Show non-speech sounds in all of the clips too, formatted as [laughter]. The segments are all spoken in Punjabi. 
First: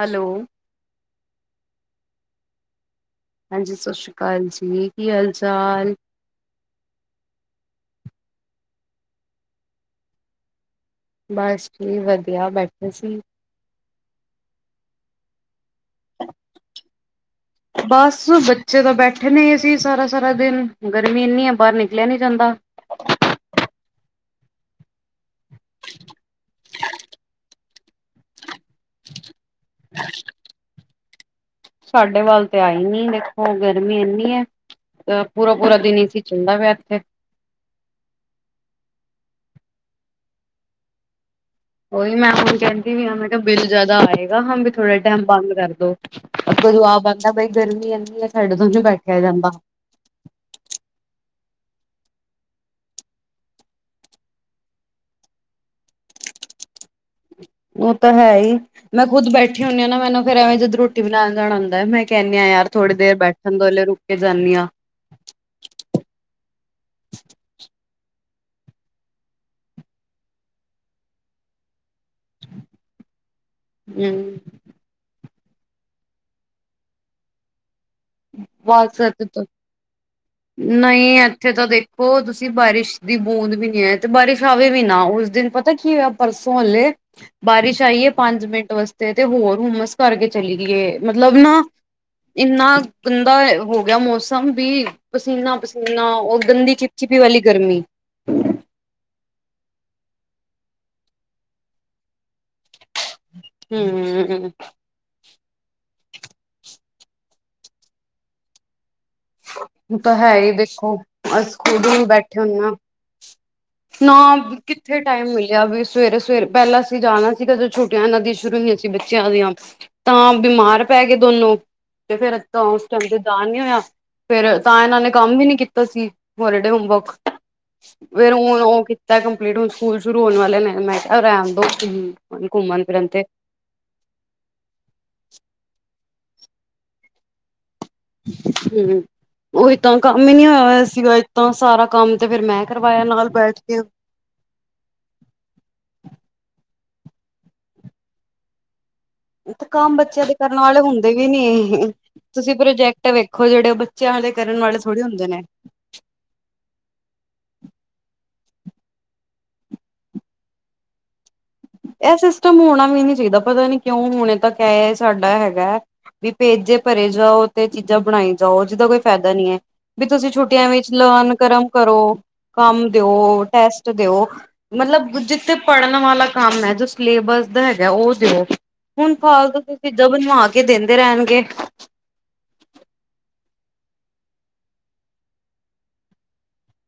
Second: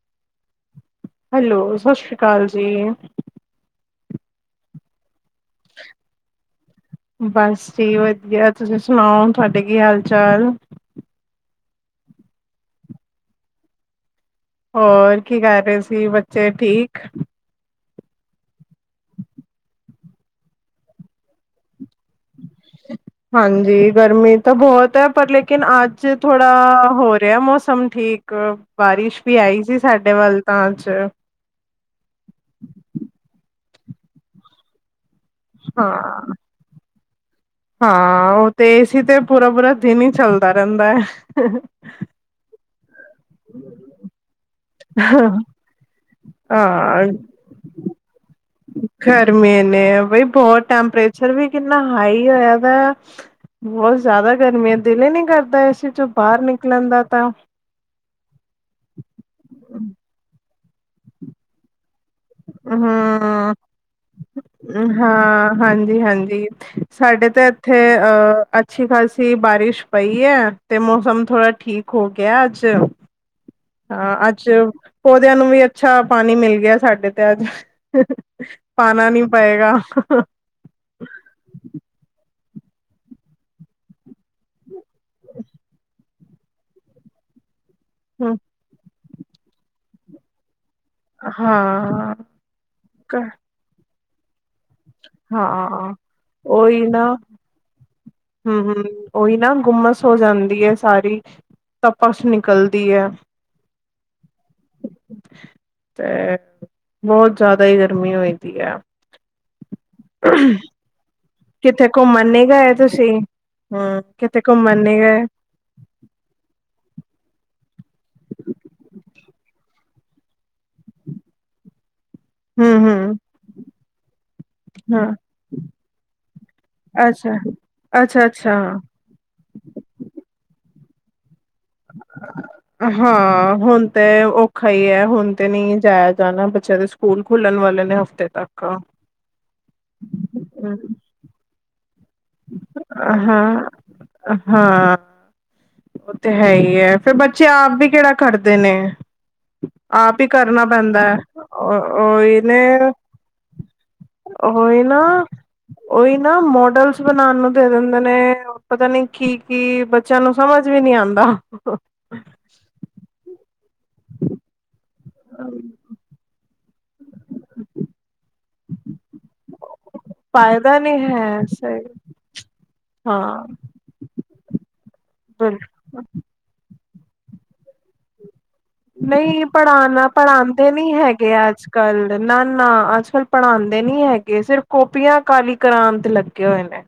ਹੈਲੋ ਹੈਲੋ ਸਤਿ ਸ਼੍ਰੀ ਅਕਾਲ ਜੀ। ਹਾਂਜੀ ਸਤਿ ਸ੍ਰੀ ਅਕਾਲ ਜੀ ਕੀ ਹਾਲ ਚਾਲ। ਬਸ ਜੀ ਵਧੀਆ ਤੁਸੀਂ ਸੁਣਾਓ ਤੁਹਾਡੇ ਕੀ ਹਾਲ ਚਾਲ। ਬਸ ਜੀ ਵਧੀਆ ਬੈਠੇ ਸੀ। ਹੋਰ ਕੀ ਕਰ ਰਹੇ ਸੀ ਬੱਚੇ ਠੀਕ। ਬਸ ਬੱਚੇ ਤਾਂ ਬੈਠੇ ਨੇ ਅਸੀਂ ਸਾਰਾ -ਸਾਰਾ ਦਿਨ ਗਰਮੀ ਇੰਨੀ ਆ ਬਾਹਰ ਨਿਕਲਿਆ ਨੀ ਜਾਂਦਾ। [inaudible] ਹਾਂਜੀ ਗਰਮੀ ਤਾਂ ਬਹੁਤ ਹੈ ਪਰ ਲੇਕਿਨ ਅੱਜ ਥੋੜਾ ਹੋ ਰਿਹਾ ਮੌਸਮ ਠੀਕ। ਬਾਰਿਸ਼ ਵੀ ਆਈ ਸੀ ਸਾਡੇ ਵੱਲ ਤਾਂ ਅੱਜ ਸਾਡੇ ਵੱਲ ਤੇ ਆਈ ਨੀ ਦੇਖੋ ਗਰਮੀ ਇੰਨੀ ਹੈ। ਪੂਰਾ -ਪੂਰਾ ਦਿਨ ਏਸੀ ਹਾਂ ਚਲਦਾ ਪਿਆ ਇੱਥੇ ਹਾਂ ਉਹ ਤੇ ਏਸੀ ਤੇ ਪੂਰਾ- ਪੂਰਾ ਦਿਨ ਹੀ ਚੱਲਦਾ ਰਹਿੰਦਾ। ਉਹੀ ਮੈਂ ਹੁਣ ਕਹਿੰਦੀ ਵੀ ਹੈ ਮੈਂ ਤਾਂ ਬਿੱਲ ਜਿਆਦਾ ਆਏਗਾ ਥੋੜਾ ਟਾਈਮ ਬੰਦ ਕਰਦੋ ਜਬਾਬ ਆਂਦਾ ਬਈ ਗਰਮੀ ਇੰਨੀ ਹੈ। ਸਾਡੇ ਤੋਂ ਨੀ ਬੈਠਿਆ ਜਾਂਦਾ ਗਰਮੀਆਂ ਨੇ ਬਈ ਬਹੁਤ ਟੈਂਪਰੇਚਰ ਵੀ ਕਿੰਨਾ ਹਾਈ ਹੋਇਆ ਦਾ। ਬਹੁਤ ਜ਼ਿਆਦਾ ਗਰਮੀ ਹੈ ਦਿਲ ਹੀ ਨਹੀਂ ਕਰਦਾ ਏਸੀ 'ਚੋਂ ਬਾਹਰ ਨਿਕਲਣ ਦਾ ਤਾਂ ਉਹ ਤਾਂ ਹੈ ਹੀ ਮੈਂ ਖੁਦ ਬੈਠੀ ਹੁੰਦੀ ਹਾਂ ਨਾ ਮੈਨੂੰ ਫਿਰ ਐਵੇਂ ਜਦੋਂ ਰੋਟੀ ਬਣਾਉਣ ਜਾਣਾ ਹੁੰਦਾ ਮੈਂ ਕਹਿੰਣੀ ਆ ਯਾਰ ਥੋੜੀ ਦੇਰ ਹੂੰ ਬੈਠਣ ਦੋ ਹੱਲੇ ਰੁਕ ਕੇ ਜਾਂਨੀ ਆਂ। ਹਾਂ ਹਾਂਜੀ- ਹਾਂਜੀ ਸਾਡੇ ਤਾਂ ਇੱਥੇ ਅਹ ਅੱਛੀ ਖ਼ਾਸੀ ਬਾਰਿਸ਼ ਪਈ ਹੈ। ਤੇ ਮੌਸਮ ਥੋੜਾ ਠੀਕ ਹੋ ਗਿਆ ਅੱਜ ਹਮ ਹਾਂ ਅੱਜ ਪੌਦਿਆਂ ਨੂੰ ਵੀ ਅੱਛਾ ਪਾਣੀ ਮਿਲ ਗਿਆ ਸਾਡੇ ਤੇ ਅੱਜ ਬਸ ਪਾਣਾ ਨੀ ਇਥੇ ਤਾਂ ਪਏਗਾ। ਨਹੀਂ ਇੱਥੇ ਤਾਂ ਦੇਖੋ ਤੁਸੀਂ ਬਾਰਿਸ਼ ਦੀ ਬੂੰਦ ਵੀ ਨਹੀਂ ਹੈ ਤੇ ਬਾਰਿਸ਼ ਆਵੇ ਵੀ ਨਾ ਉਸ ਦਿਨ ਪਤ ਤਾਂ ਕੀ ਹੋਇਆ ਪਰਸੋਂ ਹੱਲੇ ਬਾਰਿਸ਼ ਆਈ ਏ ਪੰਜ ਮਿੰਟ ਵਾਸਤੇ ਤੇ ਹੋਰ ਹੁਮਸ ਕਰਕੇ ਚਲੀ ਗਈ ਏ। ਮਤਲਬ ਨਾ ਹਾਂ ਇੰਨਾ ਗੰਦਾ ਹੋ ਗਿਆ ਮੌਸਮ ਵੀ ਪਸੀਨਾ- ਹਾਂ ਪਸੀਨਾ ਉਹ ਗੰਦੀ ਚਿਪਚਿਪੀ ਵਾਲੀ ਗਰਮੀ ਹੂ ਹੂ ਉਹੀ ਨਾ ਗੁੰਮਸ ਹੋ ਜਾਂਦੀ ਹੈ ਸਾਰੀ ਤਪਸ ਨਿਕਲਦੀ ਹੈ। ਹੂ ਤੇ ਬਹੁਤ ਜ਼ਿਆਦਾ ਹੀ ਗਰਮੀ ਹੋ ਪਈ ਹੈ। ਉਹ ਤਾਂ ਹੈ ਹੀ ਦੇਖੋ ਆ ਕਿੱਥੇ ਸਕੂਲ ਘੁੰਮਣ ਨੀ ਵੈਕਿਊਮ ਗਏ ਨਾ ਤੁਸੀਂ ਹਮ ਨਾ ਕਿਤੇ ਘੁੰਮਣ ਨੀ ਕਿੱਥੇ ਗਏ ਟਾਈਮ ਮਿਲ ਵੀ ਸਵੇਰੇ ਸਵੇਰੇ ਪਹਿਲਾਂ ਅਸੀਂ ਜਾਣਾ ਸੀਗਾ ਜਦੋਂ ਛੁੱਟੀਆਂ ਇਹਨਾਂ ਦੀਆਂ ਸ਼ੁਰੂ ਹੋਈਆਂ ਸੀ ਬੱਚਿਆਂ ਦੀਆਂ ਤਾਂ ਬਿਮਾਰ ਪੈ ਗਏ ਦੋਨੋ ਤੇ ਫਿਰ ਤਾਂ ਹਮ ਉਸ ਟਾਈਮ ਹਮ ਤੇ ਦਾ ਨਹੀਂ ਹੋਇਆ ਫਿਰ ਤਾਂ ਇਹਨਾਂ ਨੇ ਹਾਂ ਕੰਮ ਵੀ ਨੀ ਕੀਤਾ ਸੀ ਹੋਲੀਡੇ ਹੋਮਵਰਕ ਅੱਛਾ ਅੱਛਾ ਫੇਰ ਅੱਛਾ ਉਹ ਕੀਤਾ ਕੰਪਲੀਟ ਹੁਣ ਸਕੂਲ ਸ਼ੁਰੂ ਹੋਣ ਵਾਲੇ ਨੇ ਮੈਂ ਕਿਹਾ ਰਹਿਣ ਦੋ ਹੂ ਘੁੰਮਣ ਫਿਰਨ ਤੇ ਹਾਂ ਹੁਣ ਤੇ ਔਖਾ ਹੀ ਹੈ ਹੁਣ ਤੇ ਨਹੀਂ ਜਾਇਆ ਜਾਣਾ ਬੱਚਿਆਂ ਦੇ ਸਕੂਲ ਖੁੱਲਣ ਵਾਲੇ ਨੇ ਹਫਤੇ ਤੱਕ ਆ ਉਹ ਇ ਤਾਂ ਕੰਮ ਹੀ ਨੀ ਹੋਇਆ ਹੋਇਆ ਸੀਗਾ ਇੱਦਾਂ ਸਾਰਾ ਕੰਮ ਤੇ ਫਿਰ ਮੈਂ ਕਰਵਾਇਆ ਨਾਲ ਬੈਠ ਹਾਂ ਕੇ ਹਾਂ ਉਹ ਤੇ ਹੈ ਹੀ ਹੈ ਫਿਰ ਬੱਚੇ ਆਪ ਵੀ ਕਿਹੜਾ ਕਰਦੇ ਨੇ ਤੇ ਕੰਮ ਆਪ ਬੱਚਿਆਂ ਹੀ ਦੇ ਕਰਨ ਕਰਨਾ ਵਾਲੇ ਪੈਂਦਾ ਹੁੰਦੇ ਹੈ। ਵੀ ਨੀ ਇਹ ਉਹੀ ਤੁਸੀਂ ਨੇ ਪ੍ਰੋਜੈਕਟ ਵੇਖੋ ਜਿਹੜੇ ਬੱਚਿਆਂ ਕਰਨ ਵਾਲੇ ਥੋੜੀ ਹੁੰਦੇ ਨੇ ਈ ਨਾ ਮੋਡਲ ਬਣਾਉਣ ਨੂੰ ਦੇ ਦਿੰਦੇ ਨੇ ਪਤਾ ਨੀ ਕੀ ਕੀ ਬੱਚਿਆਂ ਨੂੰ ਸਮਝ ਵੀ ਨੀ ਆਉਂਦਾ ਇਹ ਸਿਸਟਮ ਹੋਣਾ ਵੀ ਨੀ ਚਾਹੀਦਾ ਪਤਾ ਨੀ ਕਿਉਂ ਹੁਣੇ ਤੱਕ ਹੈ ਸਾਡਾ ਹੈਗਾ ਵੀ ਭੇਜੇ ਭਰੇ ਜਾਓ ਤੇ ਚੀਜ਼ਾਂ ਬਣਾਈ ਜਾਓ ਜਿਦਾ ਕੋਈ ਫ਼ਾਇਦਾ ਨਹੀਂੀ ਹੈ ਵੀ ਤੁਸੀਂ ਛੁੱਟੀਆਂ ਫਾਇਦਾ ਵਿੱਚ ਨਹੀਂ ਲਰਨ ਹੈ ਕਰਮ ਸਹੀ ਕਰੋ ਕੰਮ ਦਿਓ ਹਾਂ ਟੈਸਟ ਦਿਓ ਮਤਲਬ ਜਿੱਥੇ ਪੜ੍ਹਨ ਬਿਲਕੁਲ ਵਾਲਾ ਕੰਮ ਹੈ ਜੋ ਸਿਲੇਬਸ ਦਾ ਹੈਗਾ ਉਹ ਦਿਓ ਹੁਣ ਨਹੀਂ ਫਾਲਤੂ ਦੀ ਪੜ੍ਹਾਉਣਾ ਚੀਜ਼ਾਂ ਬਣਵਾ ਕੇ ਪੜ੍ਹਾਉਂਦੇ ਨਹੀਂੀ ਦਿੰਦੇ ਹੈਗੇ ਰਹਿਣਗੇ ਅੱਜ ਕੱਲ ਨਾ ਨਾ ਅੱਜ ਕੱਲ ਪੜ੍ਹਾਉਂਦੇ ਨੀ ਹੈਗੇ ਸਿਰਫ ਕੋਪੀਆਂ ਕਾਲੀ ਕ੍ਰਾਂਤ ਲੱਗੇ ਹੋਏ ਨੇ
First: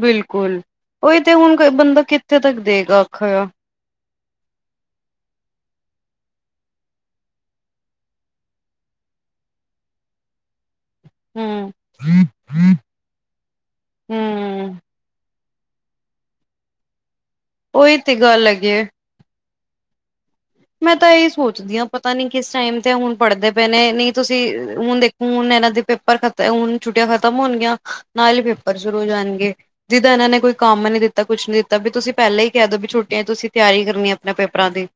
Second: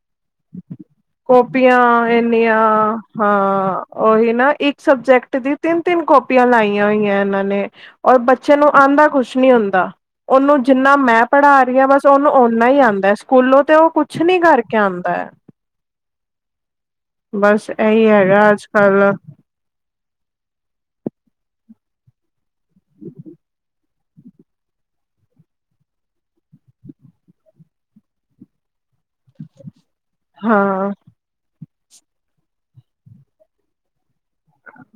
ਬਿਲਕੁਲ ਉਹੀ ਤੇ ਹੁਣ ਕਾਪੀਆਂ ਬੰਦਾ ਕਿੱਥੇ ਤੱਕ ਦੇਗਾ ਆਖਾ ਉਓਹੀ ਨਾ ਇੱਕ ਸਬਜੈਕਟ ਦੀ ਤਿੰਨ ਤਿੰਨ ਕਾਪੀਆਂ ਲਾਈਆਂ ਹੋਈਆਂ ਇਹਨਾਂ ਨੇ ਔਰ ਬੱਚੇ ਨੂੰ ਆਉਂਦਾ ਕੁਛ ਨੀ ਹੁੰਦਾ ਉਹਨੂੰ ਜਿੰਨਾ ਮੈਂ ਪੜ੍ਹਾ ਹੂੰ ਰਹੀ ਹਾਂ ਬਸ ਉਹਨੂੰ ਓਨਾ ਹੀ ਆਉਂਦਾ ਸਕੂਲੋਂ ਤੇ ਉਹ ਕੁਛ ਨੀ ਕਰਕੇ ਹੂੰ ਆਉਂਦਾ ਬਸ ਉਹੀ ਇਹੀ ਤੇ ਗੱਲ ਹੈਗਾ ਅੱਜ ਹੈਗੀ ਏ। ਕੱਲ ਮੈਂ ਤਾਂ ਇਹ ਸੋਚਦੀ ਹਾਂ ਪਤਾ ਨੀ ਕਿਸ ਟਾਈਮ ਤੇ ਹੁਣ ਪੜ੍ਹਦੇ ਪਏ ਨੇ ਨਹੀਂ ਤੁਸੀਂ ਹੁਣ ਦੇਖੋ ਹੁਣ ਇਹਨਾਂ ਦੇ ਪੇਪਰ ਖਤ ਹੁਣ ਛੁੱਟੀਆਂ ਖਤਮ ਹੋਣਗੀਆਂ ਨਾਲ ਹੀ ਪੇਪਰ ਸ਼ੁਰੂ ਹੋ ਜਾਣਗੇ ਜਿਦਾ ਇਹਨਾਂ ਨੇ ਕੋਈ ਕੰਮ ਹਾਂ ਨੀ ਦਿੱਤਾ ਤਾਂ ਕੁਛ ਨੀ ਦਿੱਤਾ ਵੀ ਤੁਸੀਂ ਪਹਿਲਾਂ ਹੀ ਕਹਿ ਦੋ ਵੀ ਛੋਟੀਆਂ ਤੁਸੀਂ ਤਿਆਰੀ ਕਰਨੀ ਆਪਣੇ ਪੇਪਰਾਂ ਦੀ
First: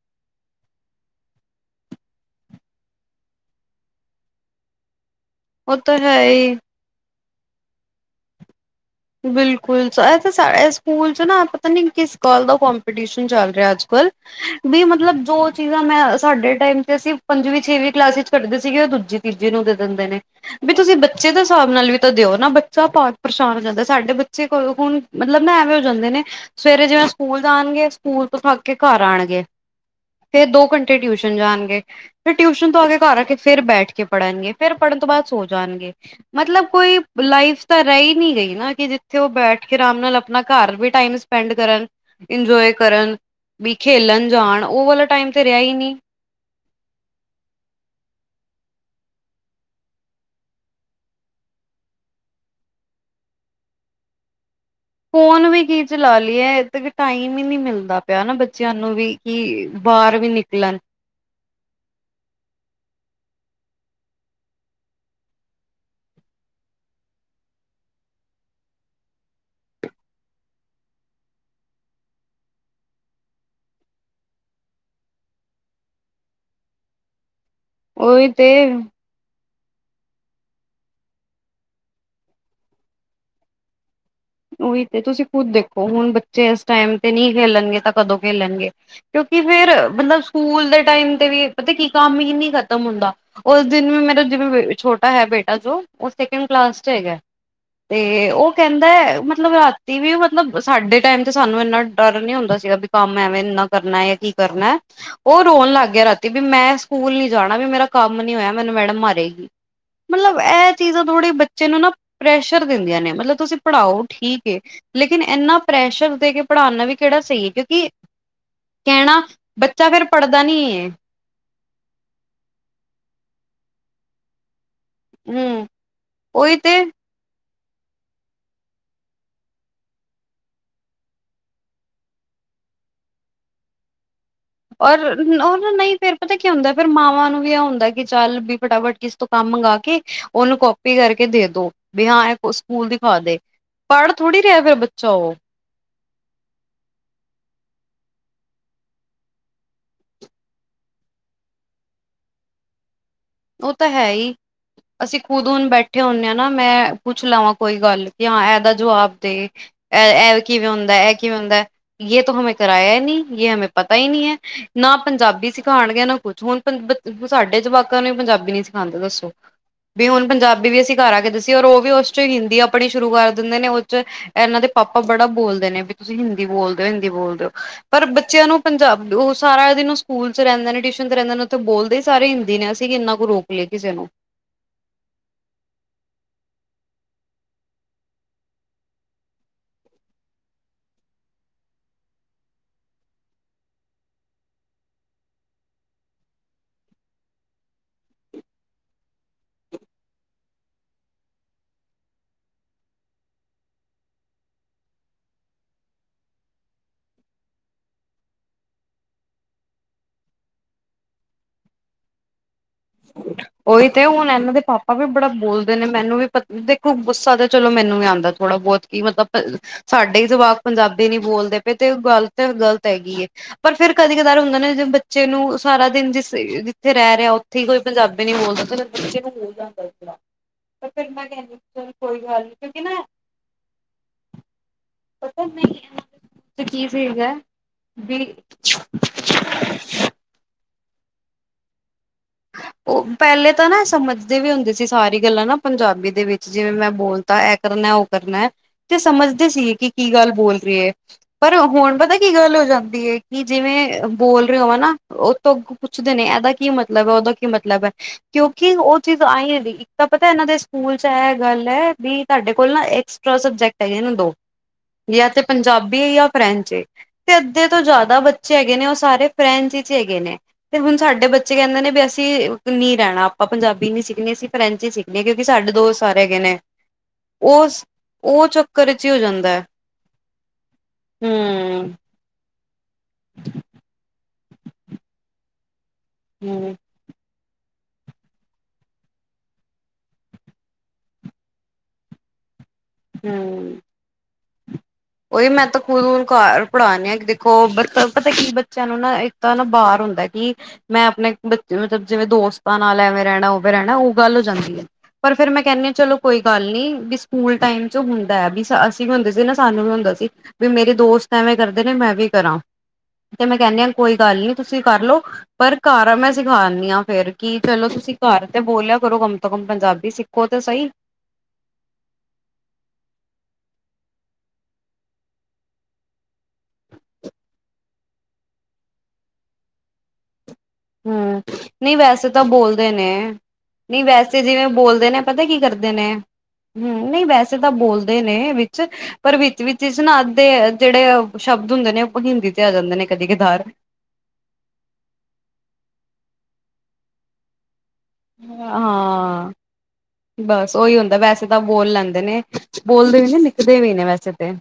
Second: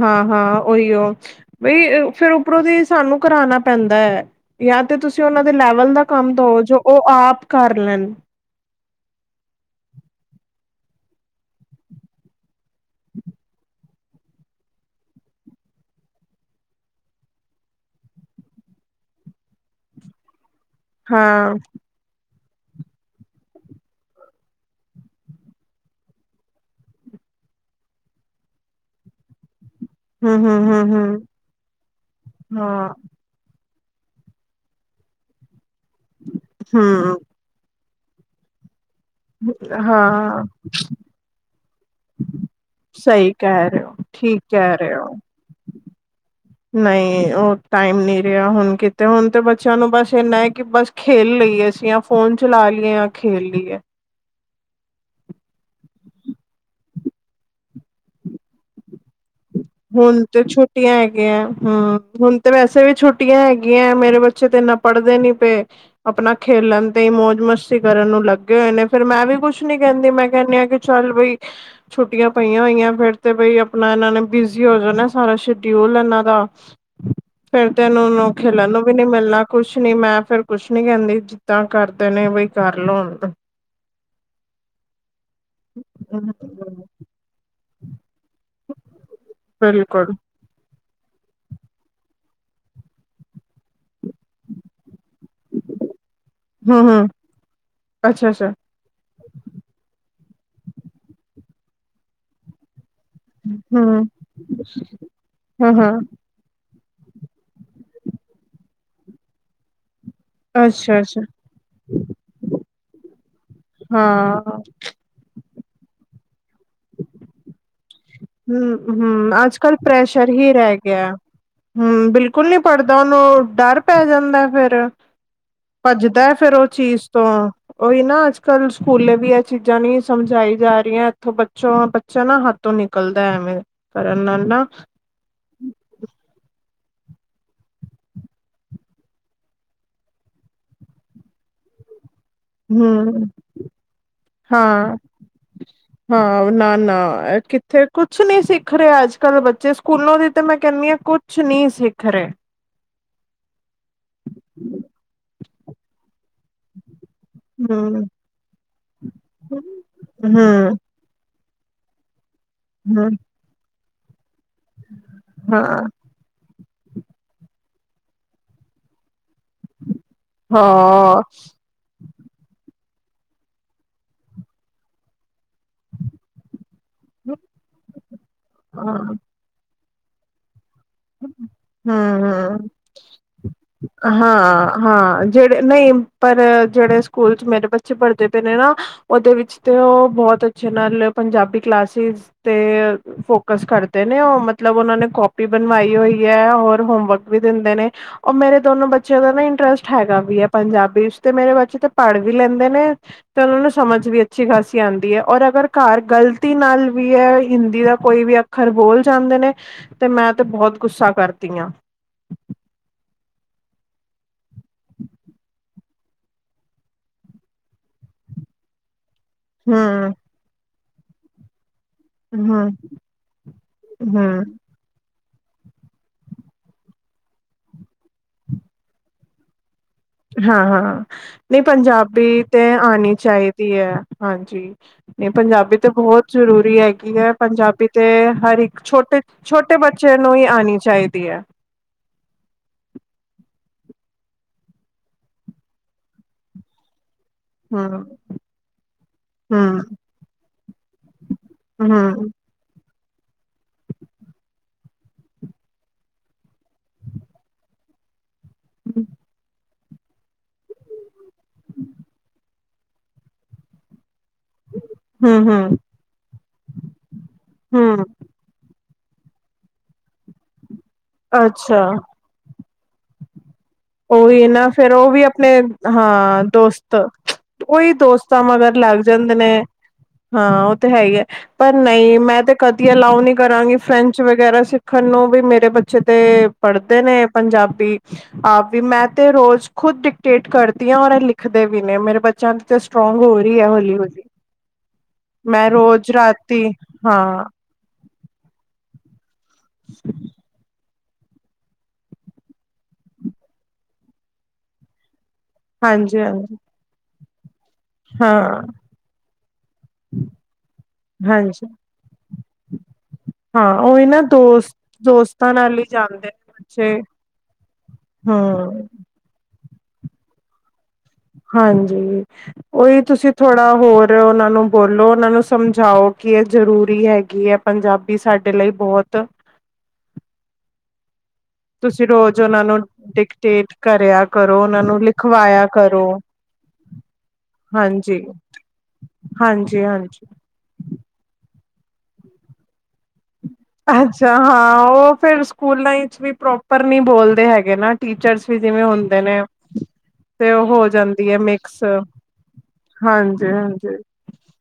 ਹਾਂ ਹਾਂ ਉਓਹੀ ਉਹ ਬਈ ਫੇਿਰ ਉੱਪਰੋਂ ਦੀ ਸਾਨੂੰ ਕਰਾਣਾ ਪੈਂਦਾ ਹੈ ਜਾਂ ਤੇ ਤੁਸੀਂ ਉਹਨਾਂ ਦੇ ਉਹ ਲੈਵਲ ਤਾਂ ਦਾ ਹੈ ਕੰਮ ਹੀ। ਦਵ ਜੋ ਉਹ ਆਪ ਕਰ ਲੈਣ ਬਿਲਕੁਲ ਸ ਇਹ ਤਾਂ ਸਾਡੇ ਸਕੂਲ ਚ ਨਾ ਪਤਾ ਨੀ ਕਿਸ ਗੱਲ ਦਾ ਕੰਮ ਸ਼ਨ ਚੱਲ ਰਿਹਾ ਅੱਜ ਕੱਲ੍ਹ ਵੀ ਮਤਲਬ ਜੋ ਚੀਜ਼ਾਂ ਮੈਂ ਸਾਡੇ ਟਾਈਮ ਚ ਅਸੀਂ ਪੰਜਵੀਂ ਛੇਵੀਂ ਕਲਾਸ ਚ ਕਰੱਢਦੇ ਸੀਗੇ ਉਹ ਦੂਜੀ ਤੀਜੇ ਨੂੰ ਦੇ ਦਿੰਦੇ ਨੇ ਵੀ ਤੁਸੀਂ ਬੱਚੇ ਦੇ ਹਾਂ ਹਿਸਾਬ ਨਾਲ ਵੀ ਤਾਂ ਦਿਓ ਨਾ ਬੱਚਾ ਪਾਠ ਪਰੇਸ਼ਾਨ ਜਾਂਦਾ ਸਾਡੇ ਬੱਚੇ ਕੋਲ ਹੁਣ ਮਤਲਬ ਮੈਂ ਐਵੇਂ ਹੋ ਜਾਂਦੇ ਨੇ ਸਵੇਰੇ ਜਿਵੇਂ ਸਕੂਲ ਜਾਣਗੇ ਸਕੂਲ ਤੋਂ ਥੱਕ ਕੇ ਘਰ ਆਉਣਗੇ ਫੇਰ ਦੋ ਘੰਟੇ ਹੂੰ-ਹੂੰ-ਹੂੰ-ਹੂੰ ਟਿਊਸ਼ਨ ਜਾਣਗੇ ਫਿਰ ਟਿਊਸ਼ਨ ਤੋਂ ਆ ਹਾਂ ਕੇ ਘਰ ਆ ਕੇ ਫਿਰ ਬੈਠ ਕੇ ਪੜ੍ਹਨਗੇ ਫੇਰ ਪੜ੍ਹਨ ਤੋਂ ਬਾਅਦ ਸੋ ਜਾਣਗੇ ਮਤਲਬ ਕੋਈ ਹੂੰ ਲਾਈਫ ਤਾਂ ਰਹਿ ਨਹੀਂੀ ਗਈ ਨਾ ਕਿ ਜਿੱਥੇ ਉਹ ਬੈਠ ਕੇ ਆਰਾਮ ਨਾਲ ਹਾਂ ਆਪਣਾ ਘਰ ਵੀ ਟਾਈਮ ਸਪੈਂਡ ਕਰਨ ਇੰਜੋਏ ਕਰਨ ਸਹੀ ਕਹਿ ਵੀ ਰਹੇ ਹੋ ਖੇਲਣ ਠੀਕ ਜਾਣ ਕਹਿ ਉਹ ਰਹੇ ਵਾਲਾ ਹੋ ਟਾਈਮ ਤੇ ਰਿਹਾ ਹੀ ਨਹੀਂ ਨਹੀਂ ਉਹ ਟਾਈਮ ਨਹੀਂੀ ਰਿਹਾ ਹੁਣ ਕਿਤੇ ਹੁਣ ਤੇ ਬੱਚਿਆਂ ਨੂੰ ਬਸ ਇੰਨਾ ਹੈ ਕਿ ਬਸ ਖੇਲ ਲਈਏਸੀਂ ਜਾਂ ਫੋਨ ਚਲਾ ਲਈਏ ਜਾਂ ਖੇਲ ਲਈਏ ਫੋਨ ਵੀ ਕੀ ਚਲਾ ਲਈਏ ਇਦ ਕਿ ਟਾਈਮ ਹੀ ਨਹੀਂ ਮਿਲਦਾ ਪਿਆ ਨਾ ਬੱਚਿਆਂ ਨੂੰ ਵੀ ਕਿ ਬਾਹਰ ਹੁਣ ਵੀ ਤੇ ਨਿਕਲਣ ਛੋਟੀਆਂ ਹੈਗੀਆਂ ਹੁ ਹੁਣ ਤੇ ਵੈਸੇ ਵੀ ਛੁੱਟੀਆਂ ਹੈਗੀਆਂ ਮੇਰੇ ਬੱਚੇ ਤੇ ਇਨਾ ਪੜ੍ਹਦੇ ਨੀ ਪਏ ਆਪਣਾ ਖੇਲ ਲੈਦੇ ਮੌਜ ਮਸਤੀ ਕਰਨ ਨੂੰ ਲੱਗੇ ਹੋਏ ਨੇ ਫੇਿਰ ਮੈਂ ਵੀ ਕੁੱਛ ਨੀ ਕਹਿੰਦੀ ਮੈਂ ਕਹਿੰਦੀ ਹਾਂ ਕਿ ਚੱਲ ਬਈ ਛੁੱਟੀਆਂ ਪਈਆਂ ਹੋਈਆਂ ਫੇਿਰ ਤੇ ਬਈ ਆਪਣਾ ਇਹਨਾਂ ਨੇ ਬਿਜੀੀ ਹੋ ਜਾਂਣਾ ਸਾਰਾ ਸ਼ਡਿਊਲ ਇਹਨਾਂ ਦਾ ਫੇਿਰ ਤੇ ਉਹੀ ਇਹਨੂੰ ਤੇ ਖੇਲਣ ਵੀ ਨੀ ਮਿਲਣਾ ਕੁਛ ਨੀ ਮੈਂ ਫੇਰ ਕੁਛ ਨੀ ਕਹਿੰਦੀ। ਕਿਦਾਂ ਕਰਦੇ ਨੇ ਬਈ ਕਰ ਲੋ ਹੁਣ ਉਹੀ ਤੇ ਤੁਸੀਂ ਖੁਦ ਦੇਖੋ ਹੁਣ ਬੱਚੇ ਇਸ ਟਾਈਮ ਤੇ ਨਹੀਂ ਖੇਲਣਗੇ ਤਾਂ ਕਦੋਂ ਖੇਲਣਗੇ। ਕਿਉਂਕਿ ਫੇਰ ਬਿਲਕੁਲ ਮਤਲਬ ਸਕੂਲ ਦੇ ਟਾਈਮ ਤੇ ਵੀ ਪਤਾ ਕੀ ਕੰਮ ਹੀ ਨਹੀਂ ਖਤਮ ਹੁੰਦਾ। ਉਸ ਦਿਨ ਵੀ ਮੇਰਾ ਜਿਵੇਂ ਛੋਟਾ ਹੈ ਬੇਟਾ ਜੋ ਉਹ ਸੈਕਿੰਡ ਕਲਾਸ ਚ ਹਮ ਹਮ ਹੈਗਾ ਅੱਛਾ ਤੇ ਅੱਛਾ ਉਹ ਕਹਿੰਦਾ। ਮਤਲਬ ਰਾਤੀ ਵੀ ਮਤਲਬ ਸਾਡੇ ਟਾਈਮ ਤੇ ਸਾਨੂੰ ਇੰਨਾ ਡਰ ਨੀ ਹੁੰਦਾ ਸੀਗਾ ਵੀ ਕੰਮ ਐਵੇਂ ਇੰਨਾ ਹਮ ਕਰਨਾ ਜਾਂ ਕੀ ਕਰਨਾ ਉਹ ਹਾਂ ਰੋਣ ਲੱਗ ਹਾਂ ਗਿਆ ਰਾਤੀ ਤੇ ਵੀ ਮੈਂ ਸਕੂਲ ਨੀ ਜਾਣਾ ਵੀ ਮੇਰਾ ਕੰਮ ਨੀ ਹੋਇਆ ਮੈਨੂੰ ਮੈਡਮ ਮਾਰੇਗੀ। ਮਤਲਬ ਇਹ ਅੱਛਾ ਚੀਜ਼ਾਂ ਅੱਛਾ ਥੋੜ੍ਹੀਆਂ ਬੱਚੇ ਨੂੰ ਨਾ ਪ੍ਰੈਸ਼ਰ ਦਿੰਦੀਆਂ ਨੇ ਮਤਲਬ ਤੁਸੀਂ ਪੜ੍ਹਾਓ। ਠੀਕ ਹਾਂ ਏ ਲੇਕਿਨ ਇੰਨਾ ਪ੍ਰੈਸ਼ਰ ਦੇ ਕੇ ਪੜ੍ਹਾਉਣਾ ਵੀ ਕਿਹੜਾ ਸਹੀ ਹੈ ਕਿਉਂਕਿ ਹੁ, ਕਹਿਣਾ ਹੁ ਅੱਜ ਕੱਲ੍ਹ ਬੱਚਾ ਫੇਰ ਪ੍ਰੈਸ਼ਰ ਪੜ੍ਹਦਾ ਹੀ ਨੀ ਰਹਿ ਏ ਗਿਆ। ਹੁ ਬਿਲਕੁਲ ਨੀ ਪੜ੍ਹਦਾ ਉਹਨੂੰ ਡਰ ਪੈ ਜਾਂਦਾ ਫੇਿਰ ਹੂੰ ਭੱਜਦਾ ਫੇਰ ਉਹੀ ਉਹ ਤੇ ਚੀਜ਼ ਤੋਂ ਉਹੀ ਨਾ ਅੱਜ ਕੱਲ੍ਹ ਸਕੂਲੇ ਵੀ ਇਹ ਚੀਜ਼ਾਂ ਨੀ ਸਮਝਾਈ ਜਾ ਰਹੀਆਂ ਇੱਥੋਂ ਬੱਚੋਂ ਬੱਚਾ ਨਾ ਹੱਥੋਂ ਨਿ ਨਿਕਲਦਾ ਐਵੇਂ ਕਰਨ ਨਾਲ ਨਾ ਔਰ ਉਹ ਨਾ ਨਹੀਂ ਫੇਰ ਪਤਾ ਕੀ ਹੁੰਦਾ ਫਿਰ ਮਾਵਾਂ ਨੂੰ ਵੀ ਇਹ ਹੁੰਦਾ ਚੱਲ ਬ ਫਟਾਵਟ ਕਿਸ ਤੋਂ ਕੰਮ ਮੰਗਾ ਕੇ ਉਹਨੂੰ ਕੋਪੀ ਕਰਕੇ ਦੇ ਦੋ ਵੀ ਹਾਂ ਸਕੂਲ ਦਿਖਾ ਹਮ ਦੇ ਪੜ੍ਹ ਥੋੜ੍ਹੀ ਰਿਹਾ ਫਿਰ ਹਾਂ ਬੱਚਾ ਉਹ [inaudible] ਹਾਂ ਨਾ- ਨਾ ਕਿੱਥੇ ਕੁਛ ਨੀ ਸਿੱਖ ਰਿਹਾ ਅੱਜ ਕੱਲ ਬੱਚੇ ਸਕੂਲਾਂ ਦੀ ਤੇ ਮੈਂ ਕਹਿੰਣੀ ਆਂ ਕੁਛ ਕੁਛ ਨਹੀਂ ਸਿਖ ਰਹੇ। ਉਹ ਤਾਂ ਹੈ ਹੀ ਅਸੀਂ ਖੁਦ ਹੁਣ ਬੈਠੇ ਹੁੰਦੇ ਹਾਂ ਨਾ ਮੈਂ ਪੁੱਛ ਲਵਾਂ ਕੋਈ ਹਮ ਗੱਲ ਕਿ ਹਾਂ ਇਹਦਾ ਜਵਾਬ ਦੇ ਇਹ ਕਿਵੇਂ ਹਮ ਹੁੰਦਾ-ਇਹ ਕਿਵੇਂ ਹੁੰਦਾ।। ਜੇ ਤਾਂ ਹਮੇ ਕਰਾਇਆ ਹੀ ਹਮ ਨਹੀਂ ਜੇ ਪਤਾ ਹੀ ਨਹੀਂ ਹੈ ਨਾ ਪੰਜਾਬੀ ਹਾਂ ਸਿਖਾਉਣ ਗਏ ਨਾ ਕੁਛ ਹੁਣ ਸਾਡੇ 'ਚ ਜਵਾਕਾਂ ਨੂੰ ਪੰਜਾਬੀ ਨੀ ਸਿਖਾਂਦੇ ਦੱਸੋ ਬੀ ਹੁਣ ਪੰਜਾਬੀ ਵੀ ਅਸੀ ਕਰ ਆ ਹਾਂ ਕੇ ਦਸੀ ਔਰ ਉਹ ਵੀ ਉਸ ਹਿੰਦੀ ਆਪਣੀ ਸ਼ੁਰੂ ਕਰ ਦਿੰਦੇ ਨੇ ਉਹ 'ਚ ਇਹਨਾਂ ਦੇ ਪਾਪਾ ਬੜਾ ਬੋਲਦੇ ਨੇ ਵੀ ਤੁਸੀ ਹਿੰਦੀ ਬੋਲਦੇ ਹਿੰਦੀ ਬੋਲਦੇ ਹੋ ਪਰ ਬੱਚਿਆਂ ਨੂੰ ਪੰਜਾਬ ਹਾਂ ਉਹ ਸਾਰਾ ਦਿਨ ਸਕੂਲ 'ਚ ਰਹਿੰਦੇ ਨੇ ਰਹਿੰਦੇ ਨੇ ਬੋਲਦੇ ਹੀ ਹਮ ਸਾਰੇ ਹਿੰਦੀ ਹਮ ਨੇ ਅਸੀਂ ਕਿੰਨਾ ਕੁ ਰੋਕ ਲਈਏ ਕਿਸੇ ਨੂੰ ਹਾਂ ਹਾਂ ਜਿਹੜੇ ਨਹੀਂ ਪਰ ਜਿਹੜੇ ਸਕੂਲ 'ਚ ਮੇਰੇ ਬੱਚੇ ਪੜ੍ਹਦੇ ਪਏ ਨੇ ਨਾ ਉਹਦੇ ਵਿੱਚ ਤੇ ਉਹ ਬਹੁਤ ਅੱਛੇ ਨਾਲ ਪੰਜਾਬੀ ਕਲਾਸਿਸ ਤੇ ਫੋਕਸ ਕਰਦੇ ਨੇ ਉਹ ਮਤਲਬ ਉਹਨਾਂ ਨੇ ਕਾਪੀ ਬਣਵਾਈ ਹੋਈ ਹੈ ਹੋਰ ਹੋਮਵਰਕ ਵੀ ਦਿੰਦੇ ਨੇ ਉਹ ਮੇਰੇ ਦੋਨੋ ਬੱਚਿਆਂ ਦਾ ਨਾ ਇੰਟਰਸਟ ਹੈਗਾ ਵੀ ਆ ਪੰਜਾਬੀ ਤੇ ਮੇਰੇ ਬੱਚੇ ਤੇ ਪੜ ਵੀ ਲੈਂਦੇ ਨੇ। ਤਾਂ ਉਹਨਾਂ ਨੂੰ ਸਮਝ ਵੀ ਅੱਛੀ ਖਾਸੀ ਆਂਦੀ ਹੈ ਔਰ ਅਗਰ ਘਰ ਗਲਤੀ ਨਾਲ ਵੀ ਹੈ ਹਿੰਦੀ ਦਾ ਕੋਈ ਵੀ ਖਰ ਬੋਲ ਜਾਂਦੇ ਨੇ ਤੇ ਮੈਂ ਤੇ ਬਹੁਤ ਗੁੱਸਾ ਕਰਦੀ ਆਂਂ। [unintelligible] ਉਹੀ ਤੇ ਹੁਣ ਇਹਨਾਂ ਦੇ ਪਾਪਾ ਵੀ ਬੜਾ ਬੋਲਦੇ ਨੇ ਮੈਨੂੰ ਵੀ ਪਤਾ ਦੇਖੋ ਗੁੱਸਾ ਤਾਂ ਚਲੋ ਮੈਨੂੰ ਵੀ ਆਉਂਦਾ ਥੋੜਾ ਬਹੁਤ ਕੀ ਮਤਲਬ ਹਮ ਸਾਡੇ ਹੀ ਜਵਾਕ ਪੰਜਾਬੀ ਨੀ ਬੋਲਦੇ ਤੇ ਗਲਤ ਹਮ -ਗਲਤ ਹੈਗੀ ਪਰ ਫੇਰ ਕਦੇ ਕਦਾਰ ਹਮ ਹੁੰਦਾ ਨੇ ਬੱ ਬੱਚੇ ਨੂੰ ਸਾਰਾ ਦਿਨ ਜਿਸ ਜਿੱਥੇ ਰਹਿ ਰਿਹਾ। ਠੀਕ ਕੋਈ ਪੰਜਾਬੀ ਨਹੀਂ ਬੋਲ ਸਕਦਾ ਫਿਰ ਬੱਚੇ ਨੂੰ ਹੋ ਜਾਂਦਾ ਥੋੜਾ ਪਰ ਹਾਂ-ਹਾਂ ਫਿਰ ਮੈਂ ਕਹਿੰਦੀ ਨਹੀਂ ਚਲ ਕੋਈ ਪੰਜਾਬੀ ਗੱਲ ਨੀ ਤੇ ਕਿਉਂਕਿ ਨਾ ਆਂਣੀ ਚਾਹੀਦੀ ਹੈ ਹਾਂਜੀ। ਨਹੀਂ ਪਤਾ ਪੰਜਾਬੀ ਤੇ ਇਹਨਾਂ ਬਹੁਤ ਦੇ ਜ਼ਰੂਰੀ ਕੀ ਹੈਗੀ ਹੈ ਸੀਗਾ ਪੰਜਾਬੀ ਤੇ ਵੀ ਹਰ ਇੱਕ ਛੋਟੇ- ਛੋਟੇ ਬੱਚੇ ਨੂੰ ਵੀ ਆਉਣੀ ਚਾਹੀਦੀ ਹੈ। ਉਹ ਪਹਿਲੇ ਤਾਂ ਨਾ ਸਮਝਦੇ ਵੀ ਹੁੰਦੇ ਸੀ ਸਾਰੀ ਗੱਲਾਂ ਨਾ ਪੰਜਾਬੀ ਦੇ ਵਿੱਚ ਜਿਵੇਂ ਮੈਂ ਬੋਲ ਇਹ ਹੂੰ ਕਰਨਾ ਉਹ ਕਰਨਾ ਤੇ ਸਮਝਦੇ ਸੀ ਹੂੰ ਕਿ ਕੀ ਗੱਲ ਬੋਲ ਰਹੀ ਹੈ। ਪਰ ਹੁਣ ਪਤਾ ਕੀ ਹੂੰ ਗੱਲ ਹੋ ਜਾਂਦੀ ਹੈ। ਕਿ ਜਿਵੇਂ ਬੋਲ ਰਹੇ ਹੋ ਨਾ ਉਹ ਤੋਂ ਪੁੱਛਦੇ ਨੇ ਇਹਦਾ ਕੀ ਮਤਲਬ ਹੈ ਉਹਦਾ ਕੀ ਮਤਲਬ ਹੈ। ਕਿਉਂਕਿ ਉਹ ਚੀਜ਼ ਆਈ ਹੈ ਦੀ ਤਾਂ ਪਤਾ ਇਹਨਾਂ ਦੇ ਸਕੂਲ 'ਚ ਇਹ ਗੱਲ ਹੈ ਵੀ ਤੁਹਾਡੇ ਕੋਲ ਨਾ ਐਕਸਟਰਾ ਸਬਜੈਕਟ ਹੈਗੇ ਦੋ ਜਾਂ ਹੂੰ ਤੇ ਹੂੰ ਪੰਜਾਬੀ ਏ ਜਾਂ ਫਰੈਂਚ ਏ ਤੇ ਅੱਧੇ ਤੋਂ ਹੂੰ ਜ਼ਿਆਦਾ ਬੱ ਚ ਹੈਗੇ ਨੇ ਉਹ ਸਾਰੇ ਫਰੈਂਚ 'ਚ ਹੈਗੇ ਨੇ ਤੇ ਹੁਣ ਸਾਡੇ ਬੱਚੇ ਕਹਿੰਦੇ ਅੱਛਾ ਨੇ ਵੀ ਅਸੀ ਬੀ ਉਧਰ ਨਹੀ ਰਹਿਣਾ ਆਪਾਂ ਪੰਜਾਬੀ ਨੀ ਸਿੱਖਣੀ ਉਹੀ ਅਸੀਂ ਨਾ ਫਰੈਂਚ ਹੀ ਫਿਰ ਉਹ ਵੀ ਸਿੱਖਣੀ ਕਿਉਂਕਿ ਆਪਣੇ ਸਾਡੇ ਦੋਸਤ ਸਾਰੇ ਹੈਗੇ ਹਾਂ ਨੇ ਦੋਸਤ [inaudible] ਉਹ ਉਹੀ ਦੋਸਤ ਉਹ ਮਗਰ ਚੱਕਰ ਲੱਗ ਚ ਹੀ ਹੋ ਜਾਂਦੇ ਨੇ ਜਾਂਦਾ। ਹਾਂ ਉਹ ਤੇ ਹੈ ਹੀ ਹੈ ਪਰ ਹੂੰ, ਨਹੀਂ ਮੈਂ ਤੇ ਕਦੀ ਅਲਾਓ ਨਹੀਂ ਕਰਾਂਗੀ ਫਰੈਂਚ ਵਗੈਰਾ ਸਿੱਖਣ ਨੂੰ ਵੀ ਮੇਰੇ ਬੱਚੇ ਤੇ ਹੂੰ, ਪੜ ਨੇ ਪੰਜਾਬੀ [inaudible] ਆਪ ਵੀ ਮੈਂ ਤੇ ਰੋਜ਼ ਖੁਦ ਡਿਕਟੇਟ ਕਰਦੀ ਹਾਂ ਔਰ ਇਹ ਲਿਖਦੇ ਵੀ ਨੇ ਮੇਰੇ ਬੱਚ ਬੱਚਿਆਂ ਨੂੰ ਸਟਰੋਂਗ ਹੋ ਰਹੀ ਹੈ ਹੂੰ। ਹੌਲੀ- ਹੌਲੀ ਉਹੀ ਮੈਂ ਤਾਂ ਖੁਦ ਰੋਜ਼ ਰਾਤੀ ਘਰ ਪੜਾਉਦੀ ਆਂ ਕਿ ਹਾਂ ਦੇਖੋ ਪਤਾ ਕੀ ਬੱਚਿਆਂ ਨੂੰ ਨਾ ਇੱਕ ਤਾਂ ਨਾ ਬਾਹਰ ਹੁੰਦਾ ਕੀ ਮੈਂ ਆਪਣੇ ਬੱਚੇ ਮਤਲਬ ਜਿਵੇਂ ਦੋਸਤਾਂ ਨਾਲ ਐਵੇਂ ਰਹਿਣਾ ਉਵੇ ਰਹਿਣਾ ਉਹ ਗੱਲ ਹੋ ਜਾਂਦੀ ਹੈ ਪਰ ਫਿਰ ਮੈਂ ਕਹਿੰਦੀ ਹਾਂ ਚਲੋ ਹਾਂਜੀ ਕੋਈ ਹਾਂਜੀ ਗੱਲ ਨੀ ਵੀ ਸਕੂਲ ਟਾਈਮ ਚ ਹੁੰਦਾ ਹਾਂ ਹੈ ਵੀ ਅਸੀਂ ਵੀ ਹੁੰਦੇ ਸੀ ਨਾ ਸਾਨੂੰ ਵੀ ਹੁੰਦਾ ਸੀ ਵੀ ਮੇਰੇ ਦੋਸਤ ਐਵੇਂ ਹਾਂਜੀ ਕਰਦੇ ਨੇ ਮੈਂ ਵੀ ਕਰਾਂ। ਤੇ ਮੈਂ ਕਹਿੰਦੀ ਹਾਂ ਉਹੀ ਕੋਈ ਨਾ ਗੱਲ ਨੀ ਦੋਸਤ ਤੁਸੀਂ ਕਰਲਓ ਦੋਸਤਾਂ ਪਰ ਨਾਲ ਹੀ ਘਰ ਜਾਂਦੇ ਨੇ ਮੈਂ ਸਿਖਾਣੀ ਬੱਚੇ ਹਾਂ ਫੇਰ ਕੀ ਚਲੋ ਤੁਸੀਂ ਘਰ ਤੇ ਹਮ ਬੋਲਿਆ ਕਰੋ ਕਮ ਤੋਂ ਕਮ ਪੰਜਾਬੀ ਸਿੱਖੋ ਤੇ ਸਹੀ ਹਾਂਜੀ ਉਹੀ ਤੁਸੀਂ ਥੋੜਾ ਹੋਰ ਉਹਨਾਂ ਨੂੰ ਬੋਲੋ ਉਹਨਾਂ ਨੂੰ ਸਮਝਾਓ ਕਿ ਇਹ ਜ਼ਰੂਰੀ ਹੈਗੀ ਹੈ ਪੰਜਾਬੀ ਸਾਡੇ ਲਈ ਬਹੁਤ ਹੂੰ [inaudible] ਨਹੀਂ ਤੁਸੀਂ ਵੈਸੇ ਰੋਜ਼ ਤਾਂ ਉਹਨਾ ਨੂੰ ਬੋਲਦੇ ਨੇ ਡਿਕਟੇਟ ਨਹੀਂ ਕਰਿਆ ਵੈਸੇ ਕਰੋ ਜਿਵੇਂ ਉਹਨਾਂ ਨੂੰ ਬੋਲਦੇ ਨੇ ਪਤਾ ਕੀ ਲਿਖਵਾਇਆ ਕਰਦੇ ਕਰੋ ਨੇ ਹਮ ਨਹੀਂ ਵੈਸੇ ਤਾਂ ਹਾਂਜੀ ਬੋਲਦੇ ਨੇ ਵਿੱਚ ਪਰ ਵਿੱਚ- ਹਾਂਜੀ ਵਿਚ ਨਾ ਹਾਂਜੀ ਅੱਧੇ ਜਿਹੜੇ ਸ਼ਬਦ ਹੁੰਦੇ ਨੇ ਉਹ ਹਿੰਦੀ ਤੇ ਆ ਜਾਂਦੇ ਨੇ ਕਦੇ ਕਦਾਰ ਅੱਛਾ ਹਾਂ ਉਹ ਫਿਰ ਸਕੂਲਾਂ ਵਿੱਚ ਵੀ ਪ੍ਰੋਪਰ ਨਹੀ ਬੋਲਦੇ ਹੈਗੇ ਨਾ ਟੀਚਰਸ ਵੀ ਜਿਵੇਂ ਹੁੰਦੇ ਨੇ ਹਾਂ ਤੇ ਉਹ ਬਸ ਹੋ ਓਹੀ ਹੁੰਦਾ ਜਾਂਦੀ ਹੈ ਵੈਸੇ ਤਾਂ ਮਿਕਸ ਬੋਲ ਲੈਂਦੇ ਨੇ, ਬੋਲਦੇ ਵੀ ਨੇ ਹਾਂਜੀ ਲਿਖਦੇ ਵੀ ਹਾਂਜੀ ਨੇ ਵੈਸੇ ਤੇ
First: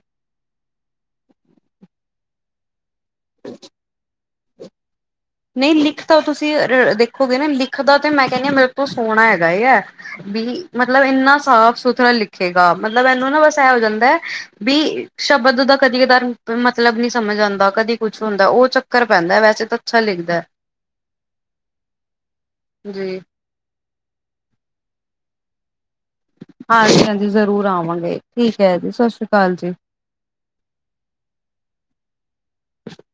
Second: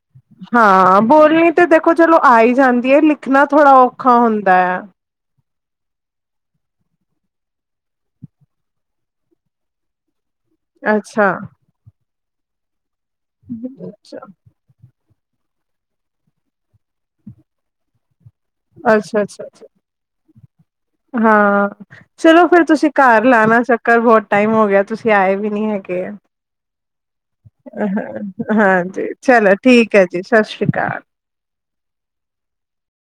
ਹਾਂ ਬੋਲਣੀ ਤੇ ਦੇਖੋ ਚਲੋ ਆ ਹੀ ਜਾਂਦੀ ਹੈ ਲਿਖਣਾ ਥੋੜ੍ਹਾ ਔਖਾ ਹੁੰਦਾ ਹੈ ਨਹੀਂ ਲਿਖ ਤਾਂ ਤੁਸੀਂ ਦੇਖੋਗੇ ਨਾ ਲਿਖ ਦਾ ਤੇ ਮੈਂ ਕਹਿੰਦੀ ਹਾਂ ਮੇਰੇ ਤੋਂ ਸੋਹਣਾ ਹੈਗਾ ਵੀ ਮਤਲਬ ਅੱਛਾ ਇੰਨਾ ਸਾਫ ਸੁਥਰਾ ਲਿਖੇਗਾ ਮਤਲਬ ਇਹਨੂੰ ਨਾ ਬਸ ਇਹ ਹੋ ਜਾਂਦਾ ਹੈ ਵੀ ਸ਼ਬਦ ਦਾ ਕਦੀ-ਕਦਾਰ ਮਤਲਬ ਨੀ ਸਮਝ ਆਉਂਦਾ ਕਦੀ ਕੁਛ ਹੁੰਦਾ, ਉਹ ਚੱਕਰ ਅੱਛਾ, ਪੈਂਦਾ ਅੱਛਾ, ਵੈਸੇ ਤਾਂ ਅੱਛਾ ਲਿਖਦਾ ਹਾਂ, ਚਲੋ ਫਿਰ ਤੁਸੀਂ ਜੀ। ਘਰ ਲਾਉਣਾ ਘਰ ਬਹੁਤ ਟਾਈਮ ਹੋ ਗਿਆ ਤੁਸੀਂ ਆਏ ਵੀ ਨੀ ਹੈਗੇ ਆ ਹਾਂਜੀ ਹਾਂਜੀ ਜ਼ਰੂਰ ਆਵਾਂਗੇ ਠੀਕ ਹੈ ਜੀ ਹਾਂਜੀ ਸਤਿ ਸ਼੍ਰੀ ਅਕਾਲ ਚਲੋ ਜੀ। ਠੀਕ ਹੈ ਜੀ ਸਤਿ ਸ੍ਰੀ ਅਕਾਲ [inaudible] [inaudible]